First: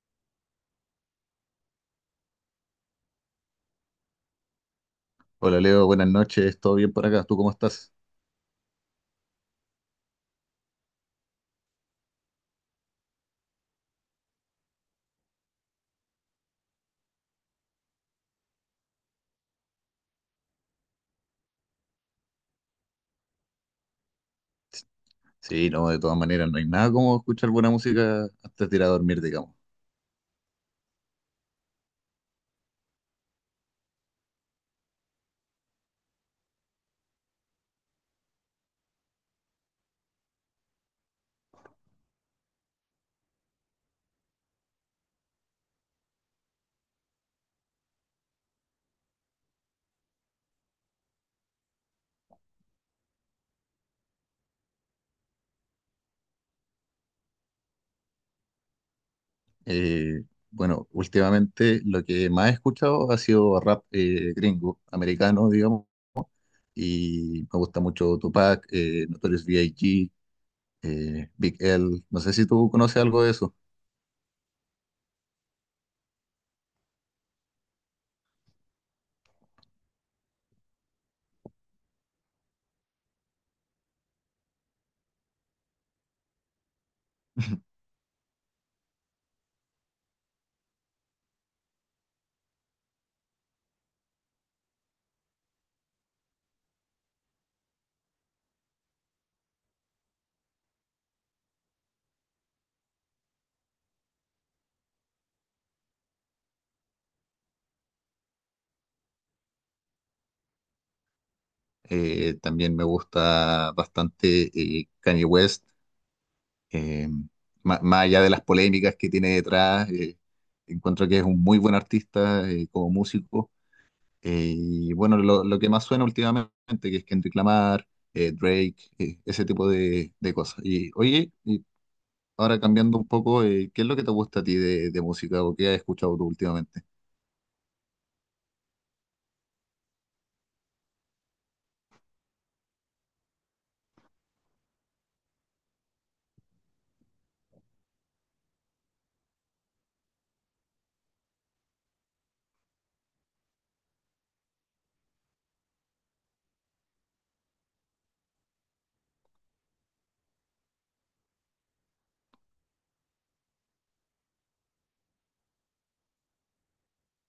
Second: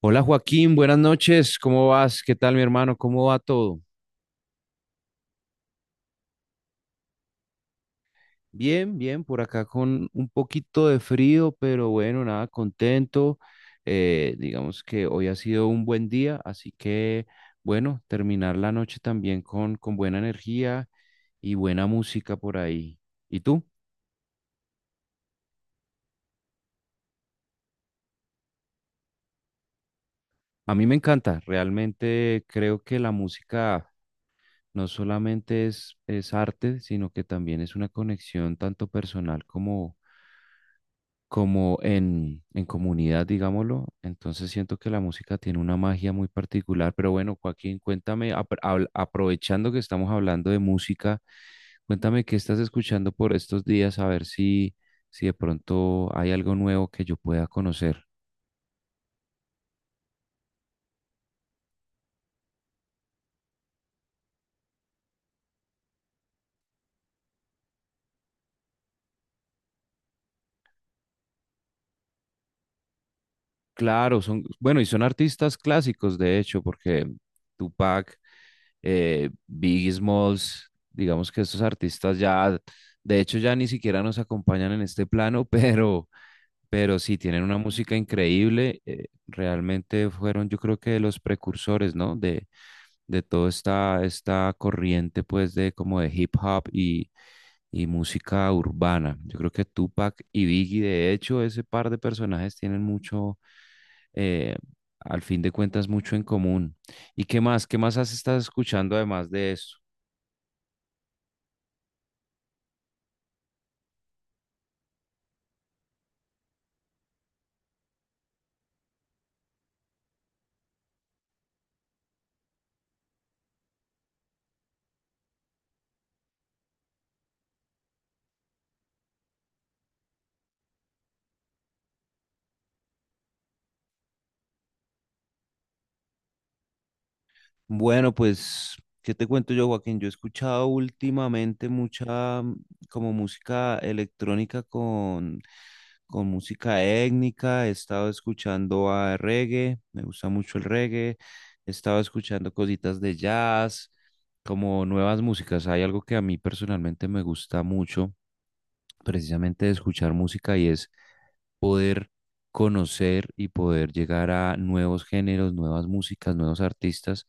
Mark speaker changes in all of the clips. Speaker 1: Hola Joaquín, buenas noches, ¿cómo vas? ¿Qué tal mi hermano? ¿Cómo va todo?
Speaker 2: Hola Leo, buenas noches, ¿todo bien por acá? ¿Tú cómo estás?
Speaker 1: Bien, bien, por acá con un poquito de frío, pero bueno, nada, contento. Digamos que hoy ha sido un buen día, así que bueno, terminar la noche también con buena energía y buena música por ahí. ¿Y tú?
Speaker 2: Sí, no, de todas maneras, no hay nada como escuchar buena música antes de ir a dormir, digamos.
Speaker 1: A mí me encanta, realmente creo que la música no solamente es arte, sino que también es una conexión tanto personal como como en comunidad, digámoslo. Entonces siento que la música tiene una magia muy particular, pero bueno, Joaquín, cuéntame, aprovechando que estamos hablando de música, cuéntame qué estás escuchando por estos días, a ver si, si de pronto hay algo nuevo que yo pueda conocer.
Speaker 2: Eh, bueno, últimamente lo que más he escuchado ha sido rap gringo, americano, digamos, y me gusta mucho Tupac, Notorious B.I.G., Big L, no sé si tú conoces algo de eso.
Speaker 1: Claro, son, bueno, y son artistas clásicos, de hecho, porque Tupac, Biggie Smalls, digamos que estos artistas ya, de hecho, ya ni siquiera nos acompañan en este plano, pero... Pero sí, tienen una música increíble. Realmente fueron, yo creo que los precursores, ¿no? De toda esta corriente, pues, de como de hip hop y música urbana. Yo creo que Tupac y Biggie, de hecho, ese par de personajes tienen mucho, eh, al fin de cuentas, mucho en común. ¿Y qué más? ¿Qué más has estado escuchando además de eso?
Speaker 2: También me gusta bastante Kanye West. Eh, Más allá de las polémicas que tiene detrás, encuentro que es un muy buen artista como músico. Y bueno, lo que más suena últimamente, que es Kendrick Lamar, Drake, ese tipo de cosas. Y oye, y ahora cambiando un poco, ¿qué es lo que te gusta a ti de música o qué has escuchado tú últimamente?
Speaker 1: Bueno, pues, ¿qué te cuento yo, Joaquín? Yo he escuchado últimamente mucha como música electrónica con música étnica, he estado escuchando a reggae, me gusta mucho el reggae, he estado escuchando cositas de jazz, como nuevas músicas. Hay algo que a mí personalmente me gusta mucho, precisamente de escuchar música y es poder conocer y poder llegar a nuevos géneros, nuevas músicas, nuevos artistas.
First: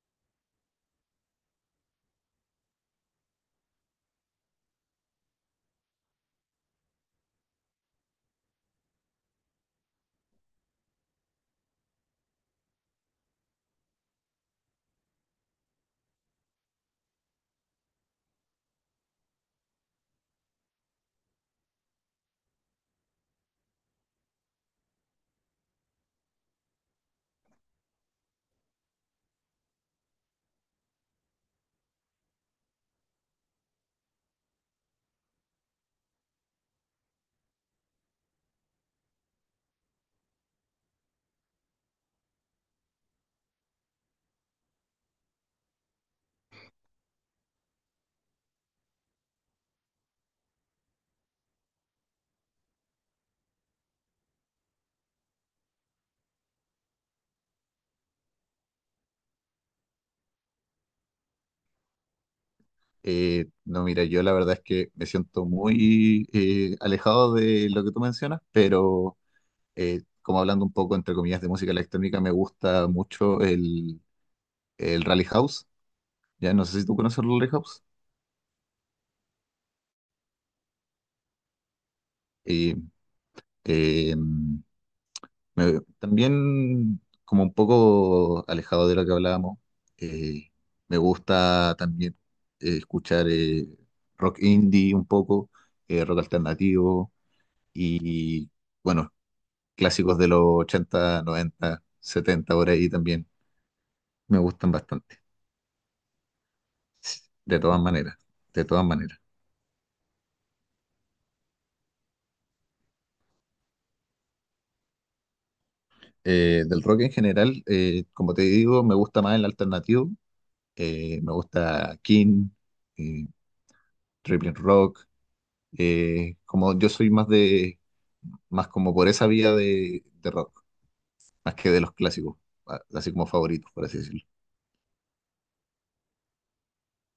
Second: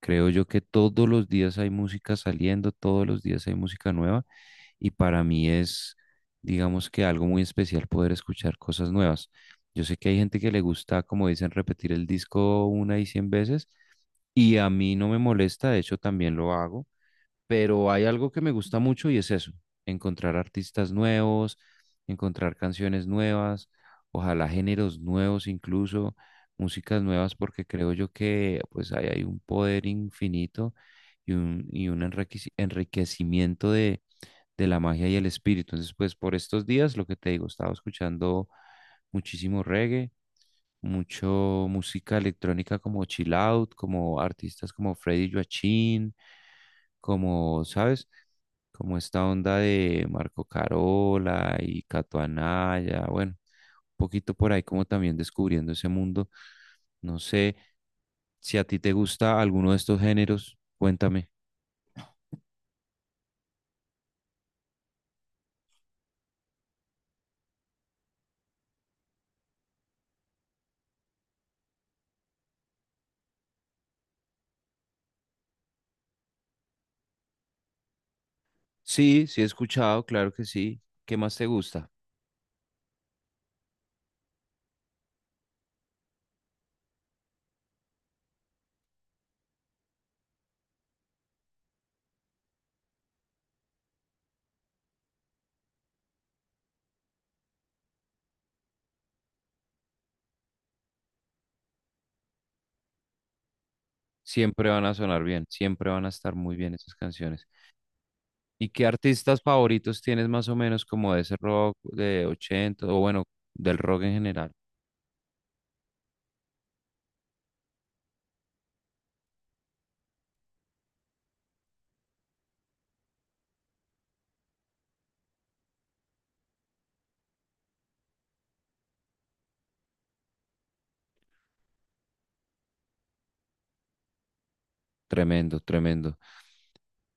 Speaker 1: Creo yo que todos los días hay música saliendo, todos los días hay música nueva y para mí es, digamos que algo muy especial poder escuchar cosas nuevas. Yo sé que hay gente que le gusta, como dicen, repetir el disco una y cien veces y a mí no me molesta, de hecho también lo hago, pero hay algo que me gusta mucho y es eso, encontrar artistas nuevos, encontrar canciones nuevas, ojalá géneros nuevos incluso, músicas nuevas, porque creo yo que pues ahí hay un poder infinito y y un enriquecimiento de la magia y el espíritu. Entonces, pues por estos días, lo que te digo, estaba escuchando muchísimo reggae, mucho música electrónica como chill out, como artistas como Freddy Joachim, como, ¿sabes? Como esta onda de Marco Carola y Cato Anaya, bueno, un poquito por ahí como también descubriendo ese mundo. No sé si a ti te gusta alguno de estos géneros, cuéntame.
Speaker 2: No, mira, yo la verdad es que me siento muy alejado de lo que tú mencionas, pero como hablando un poco entre comillas de música electrónica, me gusta mucho el Rally House. Ya no sé si tú conoces el Rally House.
Speaker 1: Sí, sí he escuchado, claro que sí. ¿Qué más te gusta?
Speaker 2: Y eh, mm, También, como un poco alejado de lo que hablábamos, eh, me gusta también escuchar rock indie un poco, rock alternativo y, bueno, clásicos de los 80, 90, 70, por ahí también. Me
Speaker 1: Siempre
Speaker 2: gustan
Speaker 1: van a
Speaker 2: bastante,
Speaker 1: sonar bien, siempre van a estar muy bien esas canciones.
Speaker 2: de todas maneras, de
Speaker 1: ¿Y qué
Speaker 2: todas maneras.
Speaker 1: artistas favoritos tienes más o menos como de ese rock de 80 o bueno, del rock en general?
Speaker 2: Del rock en general, como te digo, me gusta más el alternativo. Me gusta King, eh, Tripping Rock. Como yo soy más de, más como por esa vía de rock, más que de los clásicos, así como favoritos, por así decirlo.
Speaker 1: Tremendo, tremendo.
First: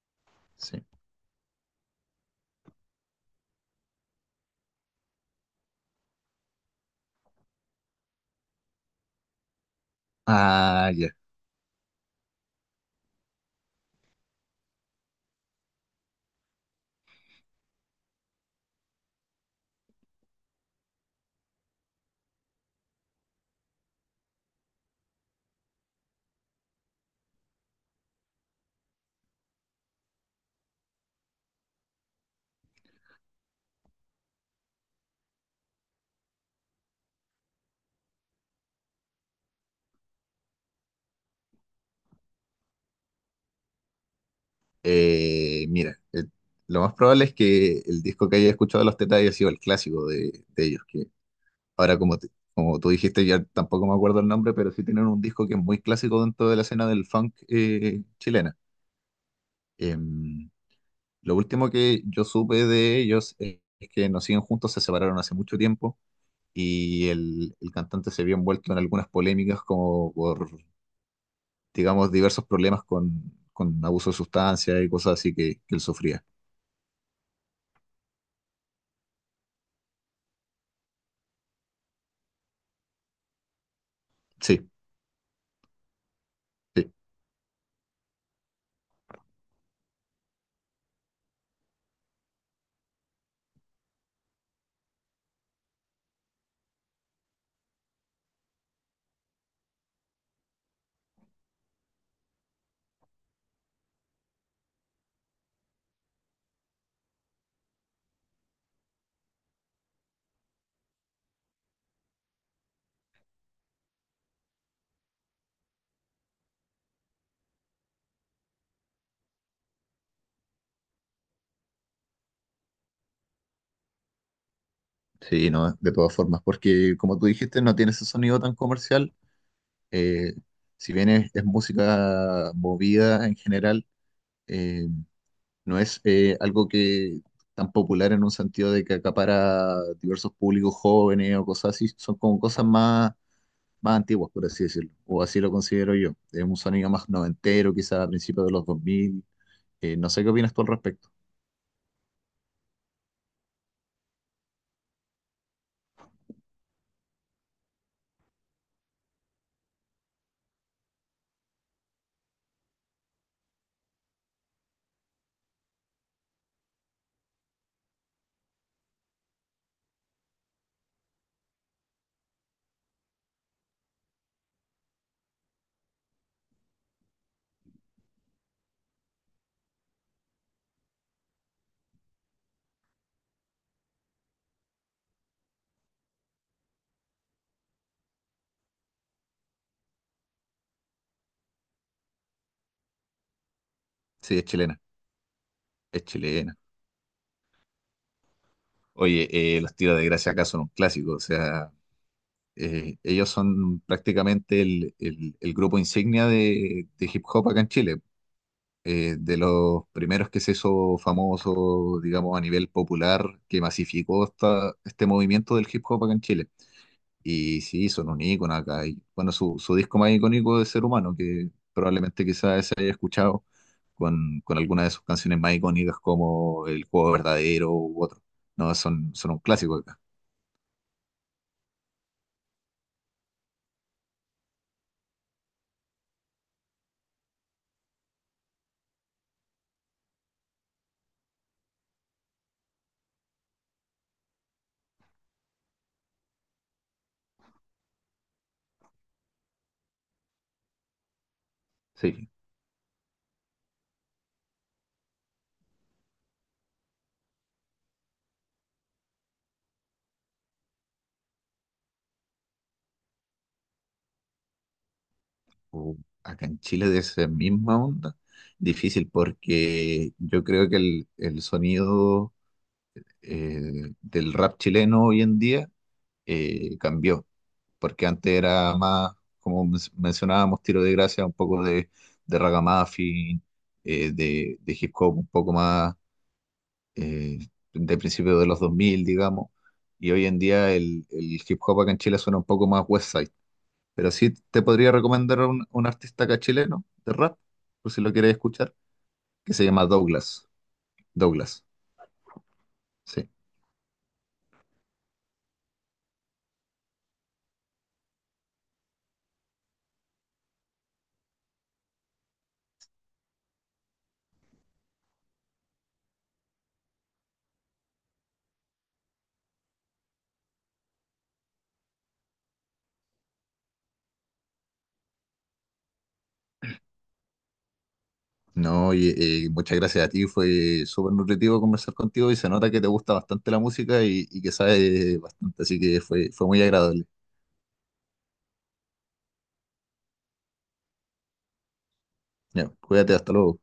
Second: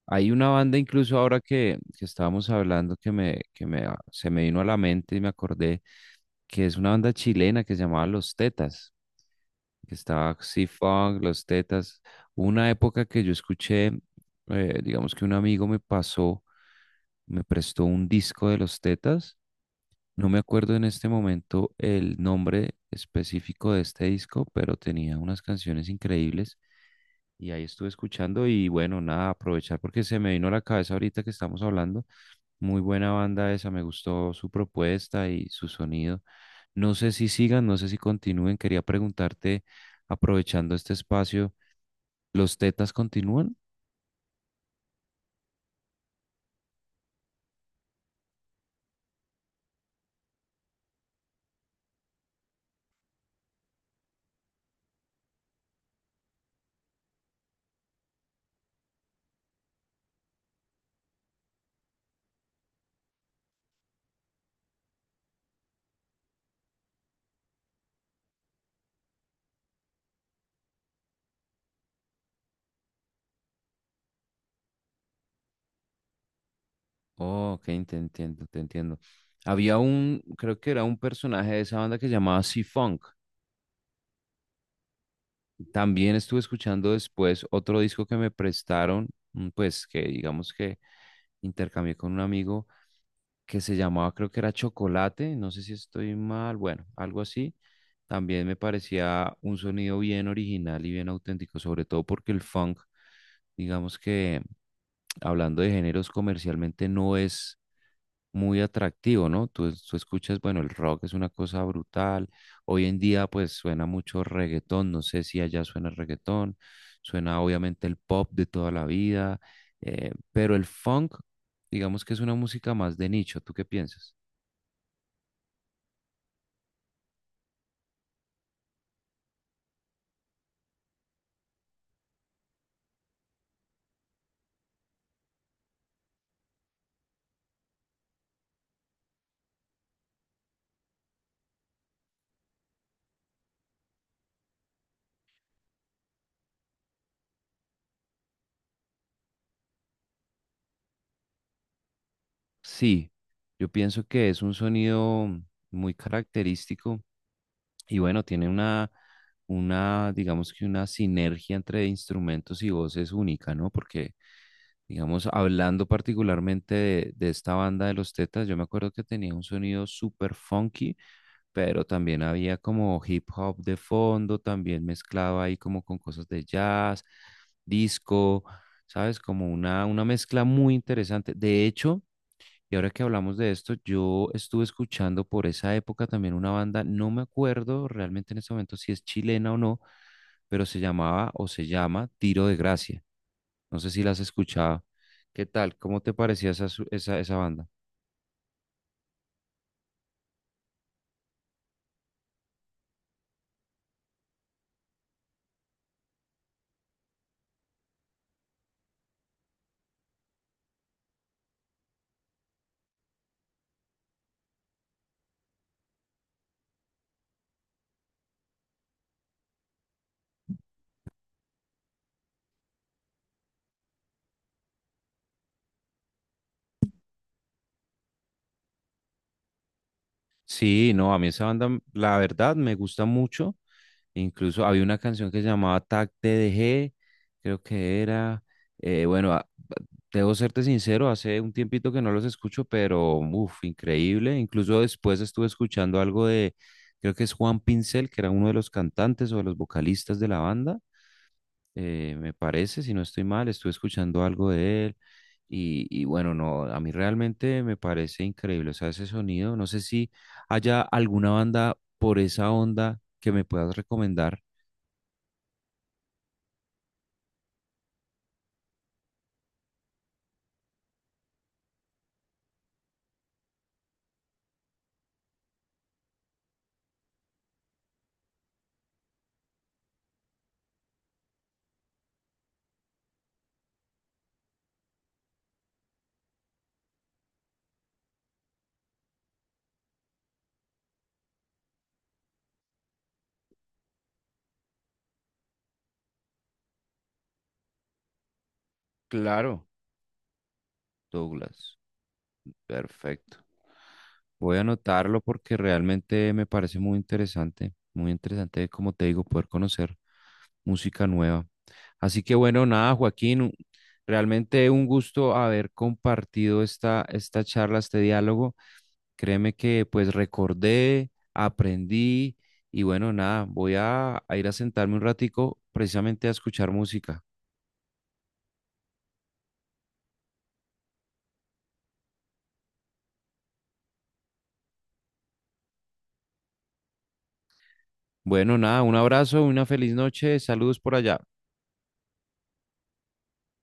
Speaker 1: Hay una banda
Speaker 2: Sí.
Speaker 1: incluso ahora que estábamos hablando que me ah, se me vino a la mente y me acordé que es una banda chilena que se llamaba Los Tetas, que estaba
Speaker 2: Ah, ya.
Speaker 1: Xi-Funk, Los Tetas. Hubo una época que yo escuché, digamos que un amigo me pasó, me prestó un disco de Los Tetas. No me acuerdo en este momento el nombre específico de este disco, pero tenía unas canciones increíbles y ahí estuve escuchando y bueno, nada, aprovechar porque se me vino a la cabeza ahorita que estamos hablando. Muy buena banda esa, me gustó su propuesta y su sonido. No sé si sigan, no sé si continúen. Quería preguntarte, aprovechando este espacio, ¿los Tetas continúan?
Speaker 2: Mira, lo más probable es que el disco que haya escuchado de los Tetas haya sido el clásico de ellos, que ahora, como tú dijiste, ya tampoco me acuerdo el nombre, pero sí tienen un disco que es muy clásico dentro de la escena del funk chilena. Em, lo último que yo supe de ellos es que no siguen juntos, se separaron hace mucho tiempo y el cantante se vio envuelto en algunas polémicas como por, digamos, diversos problemas con abuso de sustancias y cosas así que él sufría.
Speaker 1: Oh, ok, te entiendo, te entiendo. Había un, creo que era un personaje de esa banda que se llamaba C-Funk.
Speaker 2: Sí,
Speaker 1: También estuve
Speaker 2: sí,
Speaker 1: escuchando después otro disco que me prestaron, pues que digamos que intercambié con un amigo que se llamaba, creo que era Chocolate, no sé si estoy mal, bueno, algo así. También me parecía un sonido bien original y bien auténtico, sobre todo porque el funk, digamos que hablando de géneros comercialmente, no es muy atractivo, ¿no? Tú escuchas, bueno, el rock es una cosa brutal. Hoy en día, pues suena mucho reggaetón. No sé si allá suena reggaetón. Suena obviamente el pop de toda la vida. Pero el funk, digamos que es una música más de nicho. ¿Tú qué piensas?
Speaker 2: sí, no, de todas formas, porque como tú dijiste, no tiene ese sonido tan comercial, eh, si bien es música movida en general, eh, no es algo que tan popular en un sentido de que acapara diversos públicos jóvenes o cosas así, son como cosas más, más antiguas, por así decirlo, o así lo considero yo. Es un sonido más noventero, quizás a principios de los 2000. No sé qué opinas tú al respecto.
Speaker 1: Sí, yo pienso que es un sonido muy característico. Y bueno, tiene una, digamos que una sinergia entre instrumentos y voces única, ¿no? Porque, digamos, hablando particularmente de esta banda de los Tetas, yo me acuerdo que tenía un sonido súper funky, pero también había como hip hop de fondo, también mezclaba ahí como con cosas de jazz, disco, ¿sabes? Como una mezcla muy interesante. De hecho, y ahora que hablamos de esto, yo estuve escuchando por esa época también una banda, no me acuerdo realmente en este momento si es chilena o no, pero se llamaba o se llama Tiro de Gracia. No sé si las has
Speaker 2: Sí, es chilena,
Speaker 1: escuchado. ¿Qué tal? ¿Cómo
Speaker 2: es
Speaker 1: te parecía
Speaker 2: chilena.
Speaker 1: esa, su- esa, esa banda?
Speaker 2: Oye, los tiros de gracia acá son un clásico, o sea, ellos son prácticamente el grupo insignia de hip hop acá en Chile. De los primeros que se hizo famoso, digamos, a nivel popular, que masificó este movimiento del hip hop acá en Chile. Y sí, son un ícono acá. Y, bueno, su disco más icónico de Ser Humano, que probablemente quizás se haya escuchado con alguna de sus canciones más icónicas como El Juego Verdadero u otro. No, son, son un clásico acá.
Speaker 1: Sí, no, a mí esa banda, la verdad, me gusta mucho. Incluso había una canción que se llamaba Tac TDG, creo que era, eh, bueno, a- debo serte sincero, hace un tiempito que no los escucho, pero uff, increíble. Incluso después estuve escuchando algo de, creo que es Juan Pincel, que era uno de los cantantes o de los vocalistas de la banda,
Speaker 2: Sí.
Speaker 1: me parece, si no estoy mal, estuve escuchando algo de él. Y bueno, no, a mí realmente me parece increíble, o sea, ese sonido, no sé si haya alguna banda por esa onda que me puedas recomendar.
Speaker 2: Uh, acá en Chile de esa misma onda, difícil porque yo creo que el sonido del rap chileno hoy en día cambió, porque antes era más, como mencionábamos, Tiro de Gracia, un poco de ragamuffin, de hip hop un poco más eh, de principios de los 2000, digamos, y hoy en día el hip hop acá en Chile suena un poco más West, pero sí te podría recomendar un artista acá chileno de rap, por si lo quieres escuchar, que se
Speaker 1: Claro,
Speaker 2: llama Douglas. Douglas,
Speaker 1: Douglas.
Speaker 2: sí.
Speaker 1: Perfecto. Voy a anotarlo porque realmente me parece muy interesante, como te digo, poder conocer música nueva. Así que bueno, nada, Joaquín, realmente un gusto haber compartido esta, esta charla, este diálogo. Créeme que pues recordé, aprendí y bueno, nada, voy a ir a sentarme un ratico precisamente a escuchar música.
Speaker 2: No, y, muchas gracias a ti, fue súper nutritivo conversar contigo y se nota que te gusta bastante la música y que sabes bastante, así que fue, fue muy agradable.
Speaker 1: Bueno, nada, un abrazo, una feliz noche, saludos por allá.
Speaker 2: Ya, cuídate, hasta luego.